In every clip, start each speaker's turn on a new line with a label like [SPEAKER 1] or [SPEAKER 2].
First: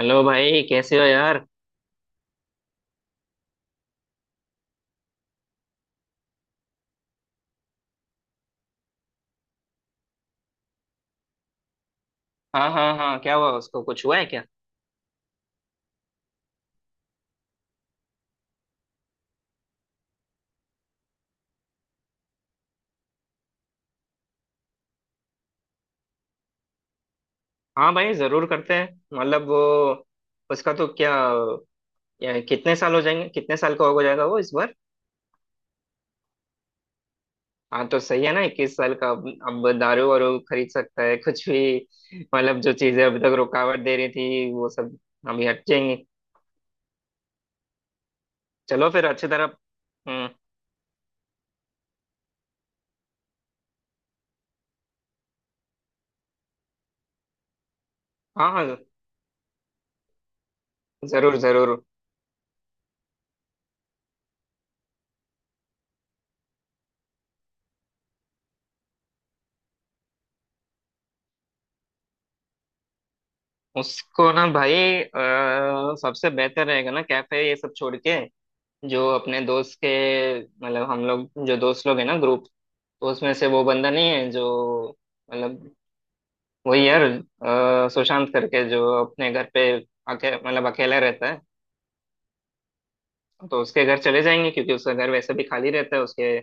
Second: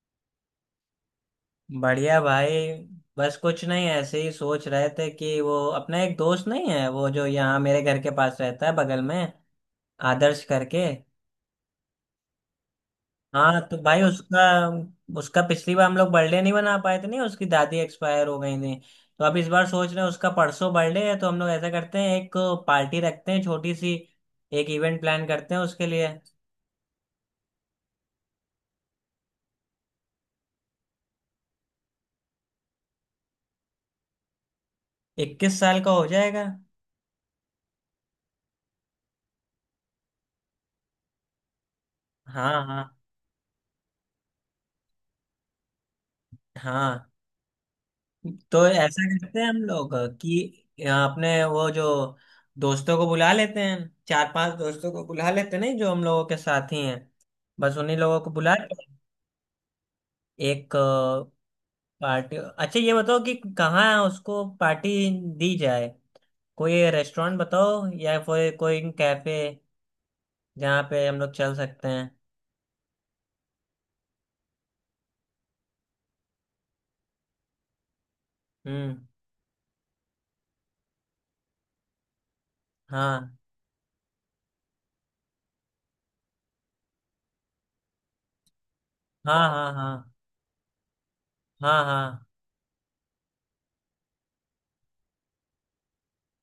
[SPEAKER 1] Hello भाई, कैसे हो यार?
[SPEAKER 2] बढ़िया भाई। बस कुछ नहीं, ऐसे ही सोच रहे थे कि वो अपना एक दोस्त नहीं है, वो जो यहाँ मेरे घर के पास रहता है, बगल में, आदर्श करके।
[SPEAKER 1] हाँ, हाँ, हाँ, क्या हुआ?
[SPEAKER 2] हाँ तो
[SPEAKER 1] उसको
[SPEAKER 2] भाई
[SPEAKER 1] कुछ हुआ है
[SPEAKER 2] उसका
[SPEAKER 1] क्या?
[SPEAKER 2] उसका पिछली बार हम लोग बर्थडे नहीं बना पाए थे, नहीं उसकी दादी एक्सपायर हो गई थी। तो अब इस बार सोच रहे हैं, उसका परसों बर्थडे है, तो हम लोग ऐसा करते हैं एक पार्टी रखते हैं छोटी सी, एक इवेंट प्लान करते हैं उसके लिए।
[SPEAKER 1] हाँ भाई, जरूर करते हैं। मतलब वो, उसका तो क्या, या कितने साल हो जाएंगे, कितने साल का हो जाएगा वो इस बार?
[SPEAKER 2] 21 साल का हो जाएगा।
[SPEAKER 1] हाँ तो सही है ना, 21 साल का। अब दारू वारू खरीद सकता है कुछ भी।
[SPEAKER 2] हाँ
[SPEAKER 1] मतलब जो
[SPEAKER 2] हाँ
[SPEAKER 1] चीजें अभी तक रुकावट दे रही थी वो सब अभी हट जाएंगी।
[SPEAKER 2] हाँ, तो
[SPEAKER 1] चलो
[SPEAKER 2] ऐसा
[SPEAKER 1] फिर अच्छी
[SPEAKER 2] करते हैं
[SPEAKER 1] तरह।
[SPEAKER 2] हम लोग
[SPEAKER 1] हम्म।
[SPEAKER 2] कि अपने वो जो दोस्तों को बुला लेते हैं, चार पांच दोस्तों को बुला लेते हैं, नहीं जो हम लोगों के साथी हैं, बस उन्हीं लोगों को
[SPEAKER 1] हाँ
[SPEAKER 2] बुला
[SPEAKER 1] हाँ,
[SPEAKER 2] के एक
[SPEAKER 1] जरूर जरूर।
[SPEAKER 2] पार्टी। अच्छा ये बताओ कि कहाँ उसको पार्टी दी जाए, कोई रेस्टोरेंट बताओ या कोई कोई कैफे जहाँ पे हम लोग चल सकते हैं।
[SPEAKER 1] उसको ना भाई, सबसे बेहतर रहेगा ना, कैफे ये सब छोड़ के,
[SPEAKER 2] हम्म।
[SPEAKER 1] जो अपने दोस्त के, मतलब हम लोग जो दोस्त लोग हैं ना ग्रुप, तो उसमें
[SPEAKER 2] हाँ
[SPEAKER 1] से वो बंदा नहीं है जो, मतलब, वही यार सुशांत करके, जो अपने
[SPEAKER 2] हाँ
[SPEAKER 1] घर पे
[SPEAKER 2] हाँ। हाँ
[SPEAKER 1] मतलब अकेला रहता है।
[SPEAKER 2] हाँ हाँ
[SPEAKER 1] तो उसके घर चले जाएंगे, क्योंकि उसका घर वैसे भी खाली रहता है, उसके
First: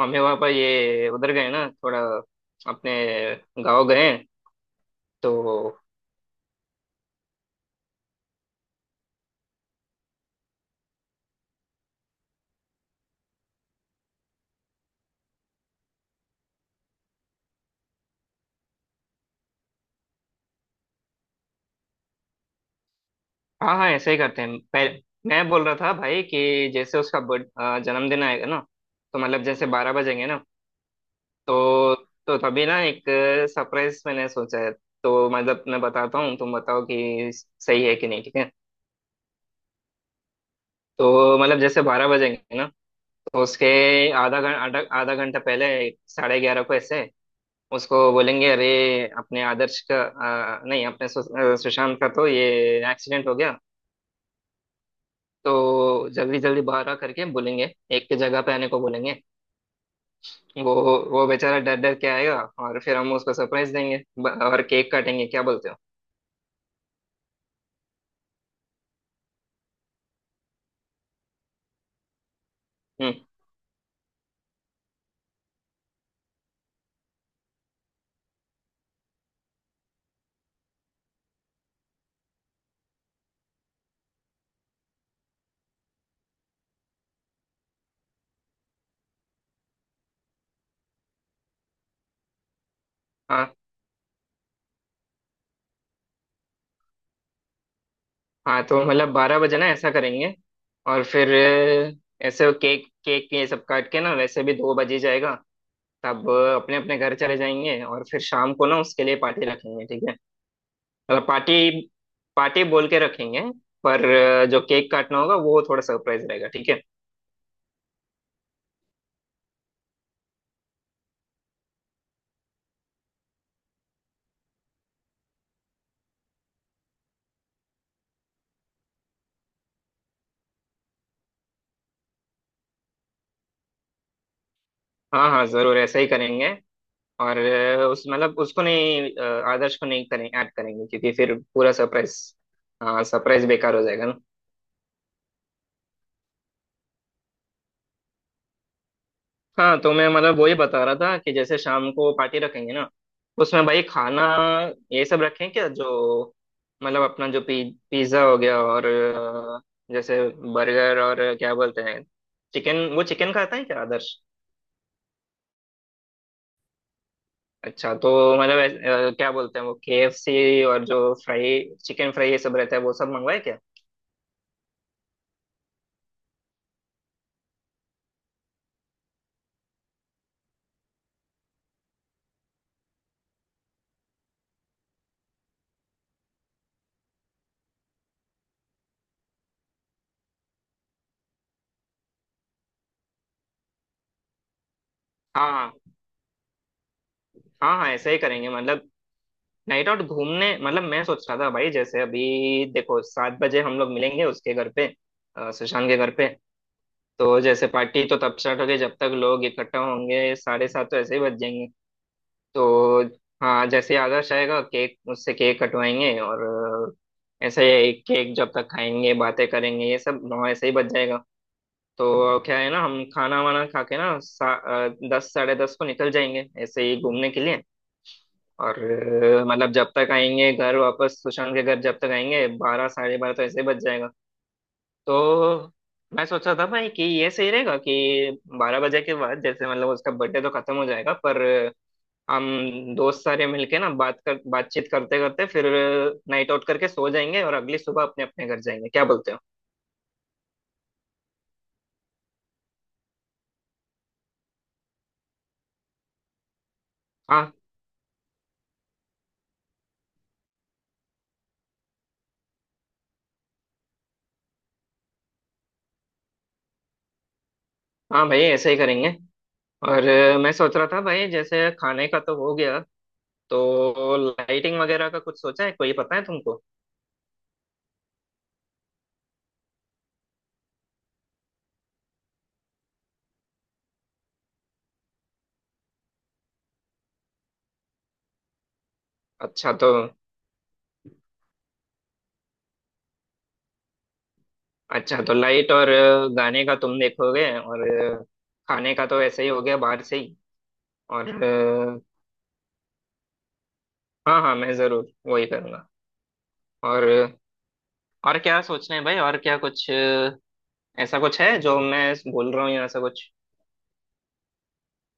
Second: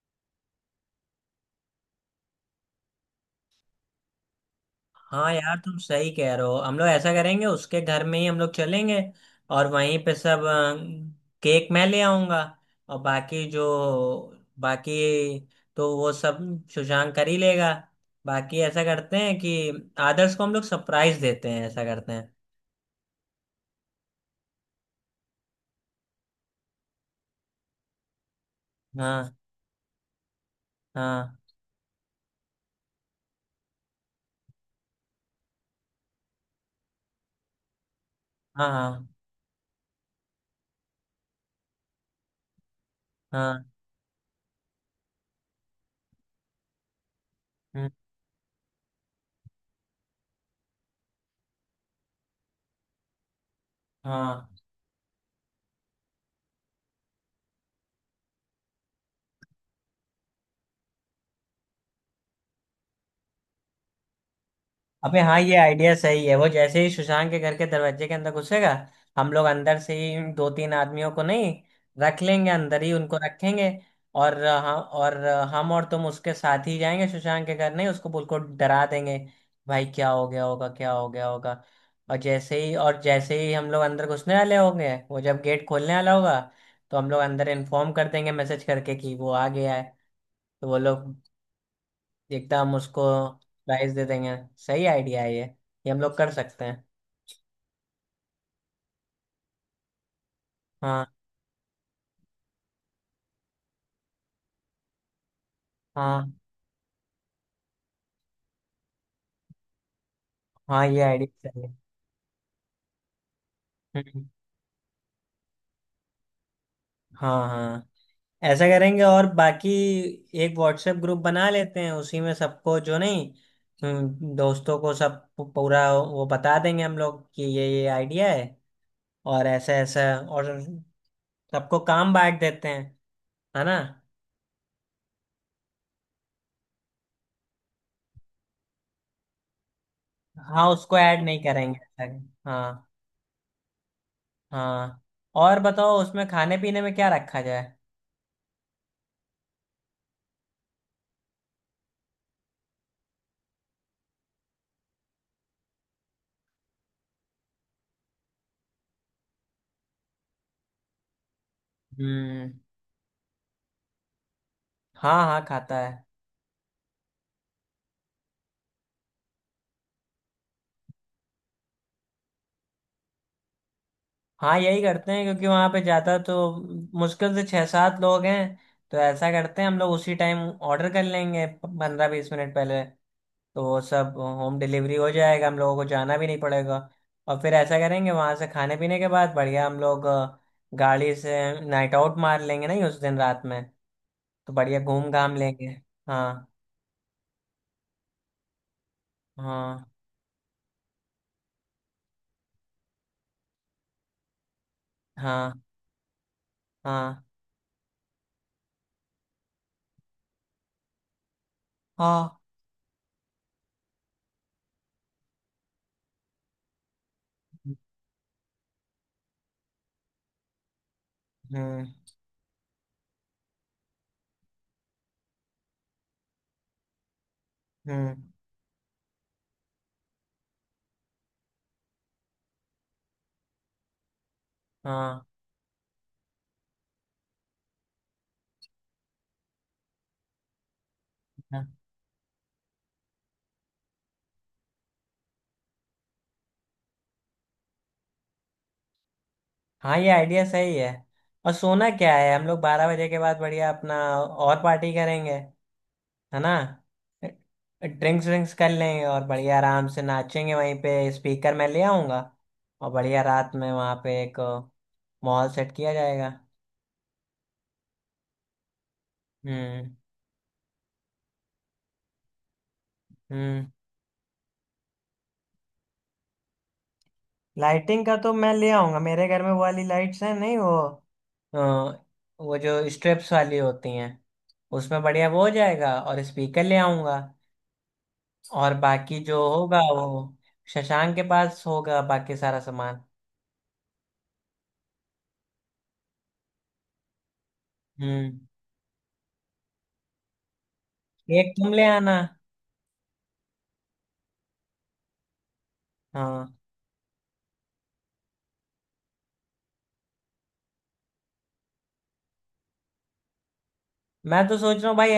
[SPEAKER 1] मम्मी पापा ये उधर गए ना, थोड़ा अपने गांव गए हैं।
[SPEAKER 2] हाँ यार तुम
[SPEAKER 1] तो
[SPEAKER 2] सही कह रहे हो, हम लोग ऐसा करेंगे, उसके घर में ही हम लोग चलेंगे। और वहीं पे सब केक मैं ले आऊंगा और बाकी जो बाकी तो वो सब सुशांक कर ही लेगा। बाकी ऐसा करते हैं कि आदर्श को हम लोग सरप्राइज देते हैं, ऐसा करते हैं।
[SPEAKER 1] हाँ हाँ, ऐसे ही करते हैं पहले। मैं बोल रहा था भाई कि जैसे उसका जन्मदिन आएगा ना, तो
[SPEAKER 2] हाँ
[SPEAKER 1] मतलब जैसे 12 बजेंगे ना,
[SPEAKER 2] हाँ
[SPEAKER 1] तो तो तभी ना एक सरप्राइज मैंने सोचा है। तो मतलब मैं बताता हूँ, तुम बताओ कि सही है कि नहीं, ठीक है?
[SPEAKER 2] हाँ। हाँ
[SPEAKER 1] तो मतलब जैसे बारह बजेंगे ना, तो उसके
[SPEAKER 2] हाँ।
[SPEAKER 1] आधा घं- आधा आधा घंटा पहले, 11:30 को ऐसे
[SPEAKER 2] हम्म।
[SPEAKER 1] उसको बोलेंगे, अरे, अपने आदर्श का नहीं, अपने सुशांत का तो ये एक्सीडेंट हो गया,
[SPEAKER 2] हाँ।
[SPEAKER 1] तो जल्दी जल्दी बाहर आ करके बोलेंगे, एक की जगह पे आने को बोलेंगे। वो वो बेचारा डर डर के आएगा, और फिर हम उसको सरप्राइज देंगे, और केक
[SPEAKER 2] अबे
[SPEAKER 1] काटेंगे।
[SPEAKER 2] हाँ,
[SPEAKER 1] क्या
[SPEAKER 2] ये
[SPEAKER 1] बोलते हो?
[SPEAKER 2] आइडिया सही है, वो जैसे ही सुशांत के घर के दरवाजे के अंदर घुसेगा, हम लोग अंदर से ही दो तीन आदमियों को नहीं रख लेंगे, अंदर ही
[SPEAKER 1] हम्म।
[SPEAKER 2] उनको रखेंगे। और हम और तुम उसके साथ ही जाएंगे सुशांत के घर, नहीं उसको बिल्कुल डरा देंगे, भाई क्या हो गया होगा क्या हो गया होगा। और जैसे ही हम लोग अंदर घुसने वाले होंगे, वो जब गेट खोलने वाला होगा, तो हम लोग अंदर इन्फॉर्म कर देंगे, मैसेज करके कि वो आ गया है, तो वो लोग एकदम हम उसको
[SPEAKER 1] हाँ।
[SPEAKER 2] प्राइस दे देंगे। सही आइडिया है ये हम लोग कर सकते हैं।
[SPEAKER 1] हाँ तो मतलब 12 बजे ना ऐसा करेंगे, और
[SPEAKER 2] हाँ
[SPEAKER 1] फिर ऐसे केक केक ये सब काट के ना वैसे भी 2 बजे जाएगा। तब
[SPEAKER 2] हाँ
[SPEAKER 1] अपने अपने घर चले जाएंगे, और फिर शाम को ना उसके लिए पार्टी रखेंगे, ठीक है?
[SPEAKER 2] हाँ, ये
[SPEAKER 1] मतलब
[SPEAKER 2] आइडिया सही है।
[SPEAKER 1] पार्टी पार्टी बोल के रखेंगे, पर
[SPEAKER 2] हम्म।
[SPEAKER 1] जो केक काटना होगा वो थोड़ा सरप्राइज रहेगा, ठीक है?
[SPEAKER 2] हाँ हाँ, ऐसा करेंगे। और बाकी एक व्हाट्सएप ग्रुप बना लेते हैं, उसी में सबको जो नहीं, दोस्तों को सब पूरा वो बता देंगे हम लोग कि ये आइडिया है और ऐसा ऐसा, और सबको काम बांट देते हैं, है ना।
[SPEAKER 1] हाँ हाँ, जरूर ऐसा ही करेंगे। और उस मतलब उसको नहीं, आदर्श को नहीं करें ऐड
[SPEAKER 2] हाँ
[SPEAKER 1] करेंगे,
[SPEAKER 2] उसको
[SPEAKER 1] क्योंकि
[SPEAKER 2] ऐड
[SPEAKER 1] फिर
[SPEAKER 2] नहीं
[SPEAKER 1] पूरा
[SPEAKER 2] करेंगे।
[SPEAKER 1] सरप्राइज।
[SPEAKER 2] हाँ।
[SPEAKER 1] हाँ, सरप्राइज बेकार हो जाएगा।
[SPEAKER 2] हाँ और बताओ उसमें खाने पीने में क्या रखा जाए।
[SPEAKER 1] हाँ तो मैं, मतलब, वही बता रहा था कि जैसे शाम को पार्टी रखेंगे ना उसमें भाई खाना ये सब रखें क्या, जो मतलब अपना जो पिज्ज़ा हो गया और जैसे बर्गर, और क्या बोलते हैं
[SPEAKER 2] हम्म।
[SPEAKER 1] चिकन, वो चिकन खाता है क्या आदर्श?
[SPEAKER 2] हाँ हाँ खाता है।
[SPEAKER 1] अच्छा तो मतलब क्या बोलते हैं वो केएफसी, और जो फ्राई, चिकन फ्राई ये सब रहता है वो सब मंगवाए क्या?
[SPEAKER 2] हाँ यही करते हैं क्योंकि वहां पे ज्यादा तो मुश्किल से छह सात लोग हैं। तो ऐसा करते हैं हम लोग उसी टाइम ऑर्डर कर लेंगे 15-20 मिनट पहले, तो वो सब होम डिलीवरी हो जाएगा, हम लोगों को जाना भी नहीं पड़ेगा। और फिर ऐसा करेंगे वहां से खाने पीने के बाद बढ़िया हम लोग गाड़ी से नाइट आउट मार लेंगे, नहीं उस दिन रात में, तो बढ़िया घूम घाम
[SPEAKER 1] हाँ
[SPEAKER 2] लेंगे।
[SPEAKER 1] हाँ।
[SPEAKER 2] हाँ
[SPEAKER 1] हाँ हाँ, ऐसे ही करेंगे। मतलब
[SPEAKER 2] हाँ
[SPEAKER 1] नाइट आउट घूमने, मतलब मैं सोच रहा था भाई जैसे अभी देखो 7 बजे हम लोग मिलेंगे उसके घर पे,
[SPEAKER 2] हाँ।
[SPEAKER 1] सुशांत के घर पे।
[SPEAKER 2] हाँ
[SPEAKER 1] तो जैसे पार्टी तो तब स्टार्ट होगी, जब तक लोग इकट्ठा होंगे 7:30 तो ऐसे ही बज जाएंगे।
[SPEAKER 2] हाँ।
[SPEAKER 1] तो हाँ, जैसे ही आदर्श आएगा केक उससे केक कटवाएंगे, और ऐसे ही केक जब तक खाएंगे, बातें करेंगे ये सब, 9 ऐसे ही बज जाएगा।
[SPEAKER 2] हम्म।
[SPEAKER 1] तो क्या है ना, हम खाना वाना खा के ना 10 10:30 को निकल जाएंगे ऐसे ही घूमने के लिए।
[SPEAKER 2] हम्म।
[SPEAKER 1] और मतलब जब तक आएंगे घर वापस, सुशांत के घर जब तक आएंगे, 12 12:30 तो ऐसे ही बज जाएगा।
[SPEAKER 2] हाँ
[SPEAKER 1] तो मैं सोच रहा था भाई कि ये सही रहेगा कि 12 बजे के बाद जैसे मतलब उसका बर्थडे तो खत्म हो जाएगा, पर हम दोस्त सारे मिलके ना बातचीत करते करते फिर नाइट आउट करके सो जाएंगे, और अगली सुबह अपने अपने घर जाएंगे, क्या बोलते हो?
[SPEAKER 2] हाँ ये आइडिया सही है। और सोना क्या है, हम लोग 12 बजे के बाद बढ़िया अपना और पार्टी करेंगे, है ना।
[SPEAKER 1] हाँ
[SPEAKER 2] ड्रिंक्स ड्रिंक्स कर लेंगे और बढ़िया आराम से नाचेंगे वहीं पे। स्पीकर मैं ले आऊंगा और बढ़िया रात में वहाँ पे एक मॉल सेट किया जाएगा।
[SPEAKER 1] हाँ भाई, ऐसे ही करेंगे।
[SPEAKER 2] हम्म।
[SPEAKER 1] और मैं सोच रहा था भाई जैसे खाने का तो हो गया,
[SPEAKER 2] हम्म।
[SPEAKER 1] तो लाइटिंग वगैरह का कुछ सोचा है, कोई पता है तुमको?
[SPEAKER 2] लाइटिंग का तो मैं ले आऊंगा, मेरे घर में वो वाली लाइट्स हैं नहीं वो, अ, वो जो स्ट्रिप्स वाली होती हैं, उसमें बढ़िया वो हो जाएगा, और स्पीकर ले आऊंगा। और बाकी जो
[SPEAKER 1] अच्छा
[SPEAKER 2] होगा
[SPEAKER 1] तो
[SPEAKER 2] वो शशांक के पास होगा, बाकी सारा सामान।
[SPEAKER 1] अच्छा तो लाइट और गाने का तुम देखोगे, और अ,
[SPEAKER 2] हम्म।
[SPEAKER 1] खाने का तो ऐसे ही हो गया बाहर से ही। और
[SPEAKER 2] एक तुम ले आना।
[SPEAKER 1] हाँ हाँ, मैं जरूर वही करूँगा।
[SPEAKER 2] हाँ
[SPEAKER 1] और और क्या सोच रहे हैं भाई, और क्या कुछ ऐसा कुछ है जो मैं बोल रहा हूँ, या ऐसा कुछ?
[SPEAKER 2] मैं तो सोच रहा हूँ भाई,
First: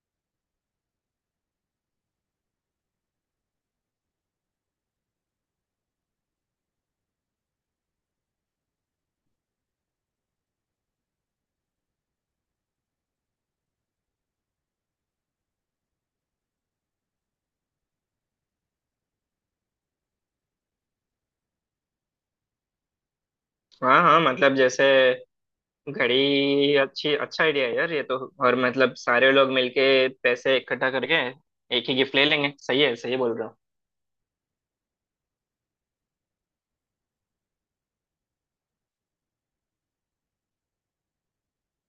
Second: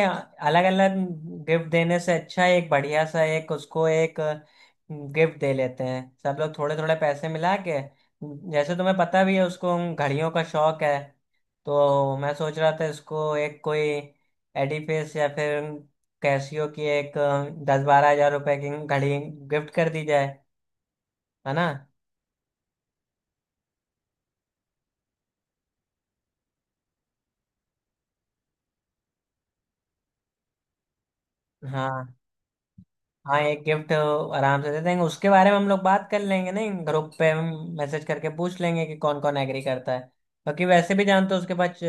[SPEAKER 2] अलग अलग गिफ्ट देने से अच्छा है एक बढ़िया सा एक उसको एक गिफ्ट दे लेते हैं, सब लोग थोड़े थोड़े पैसे मिला के। जैसे तुम्हें पता भी है उसको घड़ियों का शौक है, तो मैं सोच रहा था इसको एक कोई एडिफिस या फिर कैसियो की एक 10-12 हज़ार रुपए की घड़ी गिफ्ट कर दी जाए, है ना।
[SPEAKER 1] हाँ हाँ, मतलब जैसे घड़ी अच्छी, अच्छा आइडिया है यार ये तो। और मतलब सारे लोग मिलके पैसे इकट्ठा करके एक ही
[SPEAKER 2] हाँ,
[SPEAKER 1] गिफ्ट ले लेंगे, सही है? सही बोल
[SPEAKER 2] हाँ
[SPEAKER 1] रहा हूँ?
[SPEAKER 2] एक गिफ्ट आराम से दे देंगे, उसके बारे में हम लोग बात कर लेंगे नहीं ग्रुप पे, हम मैसेज करके पूछ लेंगे कि कौन कौन एग्री करता है। क्योंकि वैसे भी जानते हो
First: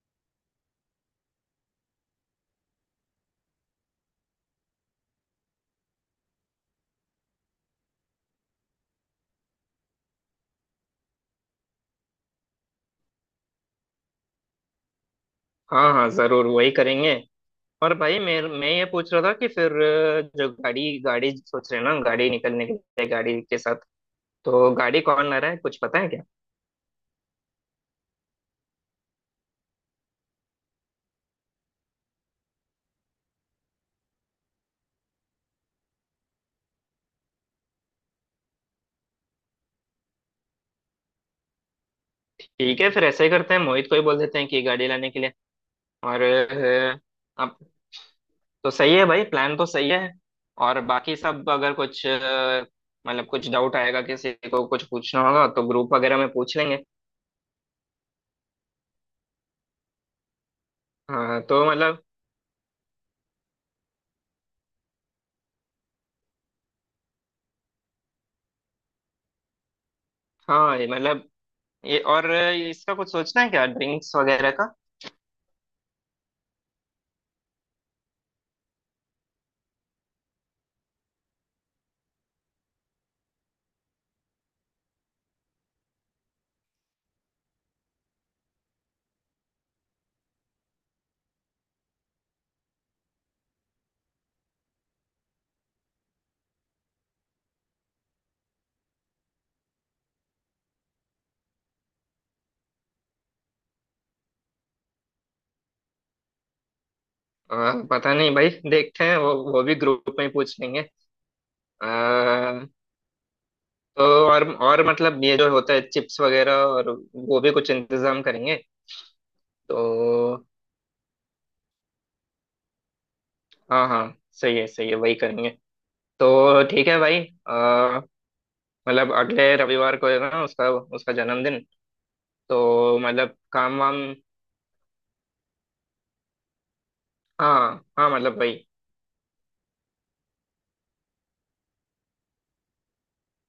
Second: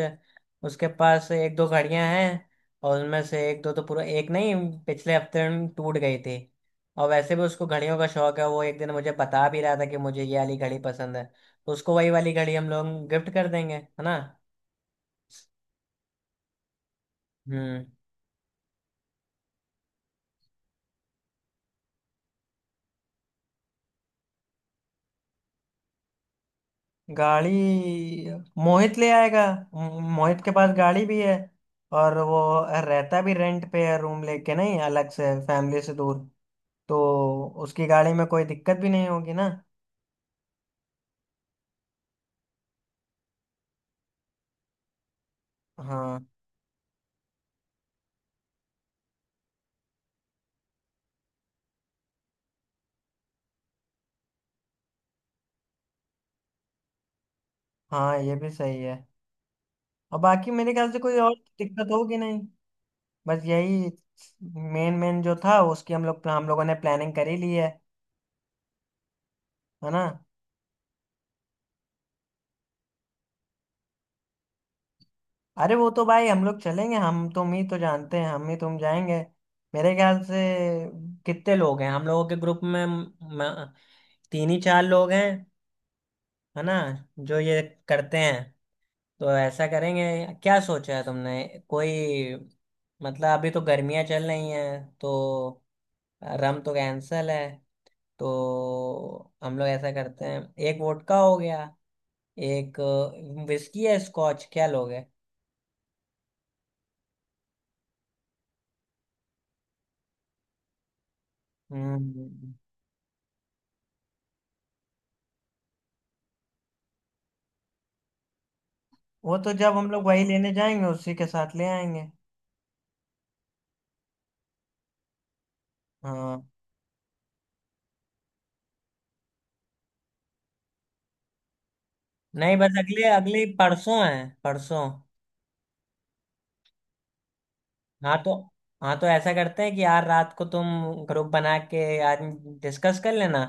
[SPEAKER 2] उसके पास एक दो घड़ियां हैं, और उनमें से एक दो तो पूरा एक नहीं, पिछले हफ्ते टूट गई थी। और वैसे भी उसको घड़ियों का शौक है, वो एक दिन मुझे बता भी रहा था कि मुझे ये वाली घड़ी पसंद है, तो उसको वही वाली घड़ी हम लोग गिफ्ट कर देंगे, है ना।
[SPEAKER 1] हाँ हाँ, जरूर वही करेंगे।
[SPEAKER 2] हम्म।
[SPEAKER 1] और भाई मैं ये पूछ रहा था कि फिर जो गाड़ी गाड़ी सोच रहे हैं ना, गाड़ी निकलने के लिए, गाड़ी के साथ, तो गाड़ी कौन ला रहा है, कुछ पता है क्या?
[SPEAKER 2] गाड़ी मोहित ले आएगा, मोहित के पास गाड़ी भी है, और वो रहता भी रेंट पे है रूम लेके, नहीं अलग से फैमिली से दूर, तो उसकी गाड़ी में कोई दिक्कत भी नहीं होगी ना।
[SPEAKER 1] ठीक है, फिर ऐसे ही करते हैं, मोहित को ही बोल देते हैं कि गाड़ी लाने के लिए। और
[SPEAKER 2] हाँ।
[SPEAKER 1] अब तो सही है भाई, प्लान तो सही है। और बाकी सब, अगर कुछ मतलब कुछ डाउट आएगा, किसी को कुछ पूछना होगा, तो ग्रुप वगैरह में पूछ लेंगे।
[SPEAKER 2] हाँ ये भी सही है, और बाकी मेरे ख्याल से कोई और
[SPEAKER 1] हाँ तो
[SPEAKER 2] दिक्कत
[SPEAKER 1] मतलब,
[SPEAKER 2] होगी नहीं, बस यही मेन मेन जो था उसकी हम लोगों ने प्लानिंग कर ही ली है ना।
[SPEAKER 1] हाँ ये मतलब, ये और इसका कुछ सोचना है क्या, ड्रिंक्स वगैरह का?
[SPEAKER 2] अरे वो तो भाई हम लोग चलेंगे, हम तुम ही तो जानते हैं, हम ही तुम जाएंगे, मेरे ख्याल से कितने लोग हैं हम लोगों के ग्रुप में, तीन ही चार लोग हैं, है ना, जो ये करते हैं, तो ऐसा करेंगे। क्या सोचा है तुमने, कोई, मतलब अभी तो गर्मियां चल रही हैं, तो रम तो कैंसल है, तो हम लोग ऐसा करते हैं, एक वोडका हो गया, एक विस्की है, स्कॉच क्या लोगे।
[SPEAKER 1] हाँ पता नहीं भाई, देखते हैं, वो भी ग्रुप में ही पूछ लेंगे। आ,
[SPEAKER 2] हम्म।
[SPEAKER 1] तो और मतलब ये जो होता है चिप्स वगैरह, और वो भी कुछ इंतजाम करेंगे।
[SPEAKER 2] वो तो जब हम लोग वही
[SPEAKER 1] तो
[SPEAKER 2] लेने जाएंगे उसी के साथ ले आएंगे।
[SPEAKER 1] हाँ हाँ, सही है सही है, वही करेंगे।
[SPEAKER 2] हाँ।
[SPEAKER 1] तो ठीक है भाई। आ, मतलब अगले रविवार को है ना उसका उसका जन्मदिन?
[SPEAKER 2] नहीं बस
[SPEAKER 1] तो
[SPEAKER 2] अगले
[SPEAKER 1] मतलब
[SPEAKER 2] अगले
[SPEAKER 1] काम
[SPEAKER 2] परसों
[SPEAKER 1] वाम,
[SPEAKER 2] है। परसों।
[SPEAKER 1] हाँ हाँ
[SPEAKER 2] हाँ तो
[SPEAKER 1] मतलब भाई,
[SPEAKER 2] ऐसा करते हैं कि यार रात को तुम ग्रुप बना के यार डिस्कस कर लेना,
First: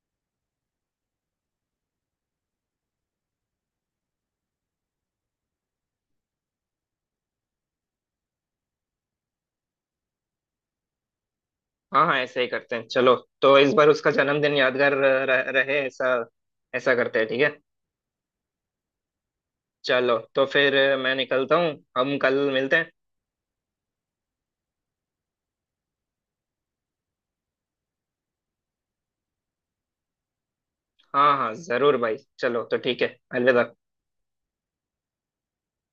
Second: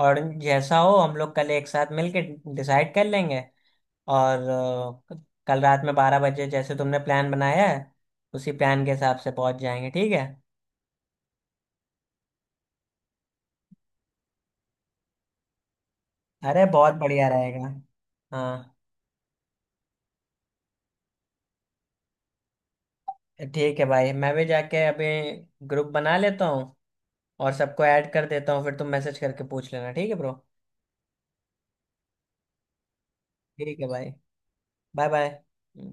[SPEAKER 2] और जैसा हो हम लोग कल एक साथ मिलके डिसाइड कर लेंगे, और अ, कल रात में 12 बजे जैसे तुमने प्लान बनाया है, उसी प्लान के हिसाब से पहुंच जाएंगे, ठीक है।
[SPEAKER 1] हाँ हाँ ऐसे ही करते हैं। चलो, तो इस बार उसका जन्मदिन यादगार रहे, ऐसा
[SPEAKER 2] अरे बहुत
[SPEAKER 1] ऐसा करते
[SPEAKER 2] बढ़िया
[SPEAKER 1] हैं, ठीक है?
[SPEAKER 2] रहेगा। हाँ।
[SPEAKER 1] चलो तो फिर मैं निकलता हूँ, हम कल मिलते हैं।
[SPEAKER 2] ठीक है भाई, मैं भी जाके अभी ग्रुप बना लेता हूँ और सबको ऐड कर देता हूँ, फिर तुम मैसेज करके पूछ लेना, ठीक है ब्रो।
[SPEAKER 1] हाँ हाँ जरूर भाई, चलो तो ठीक है, अलविदा।
[SPEAKER 2] ठीक है भाई। Bye bye.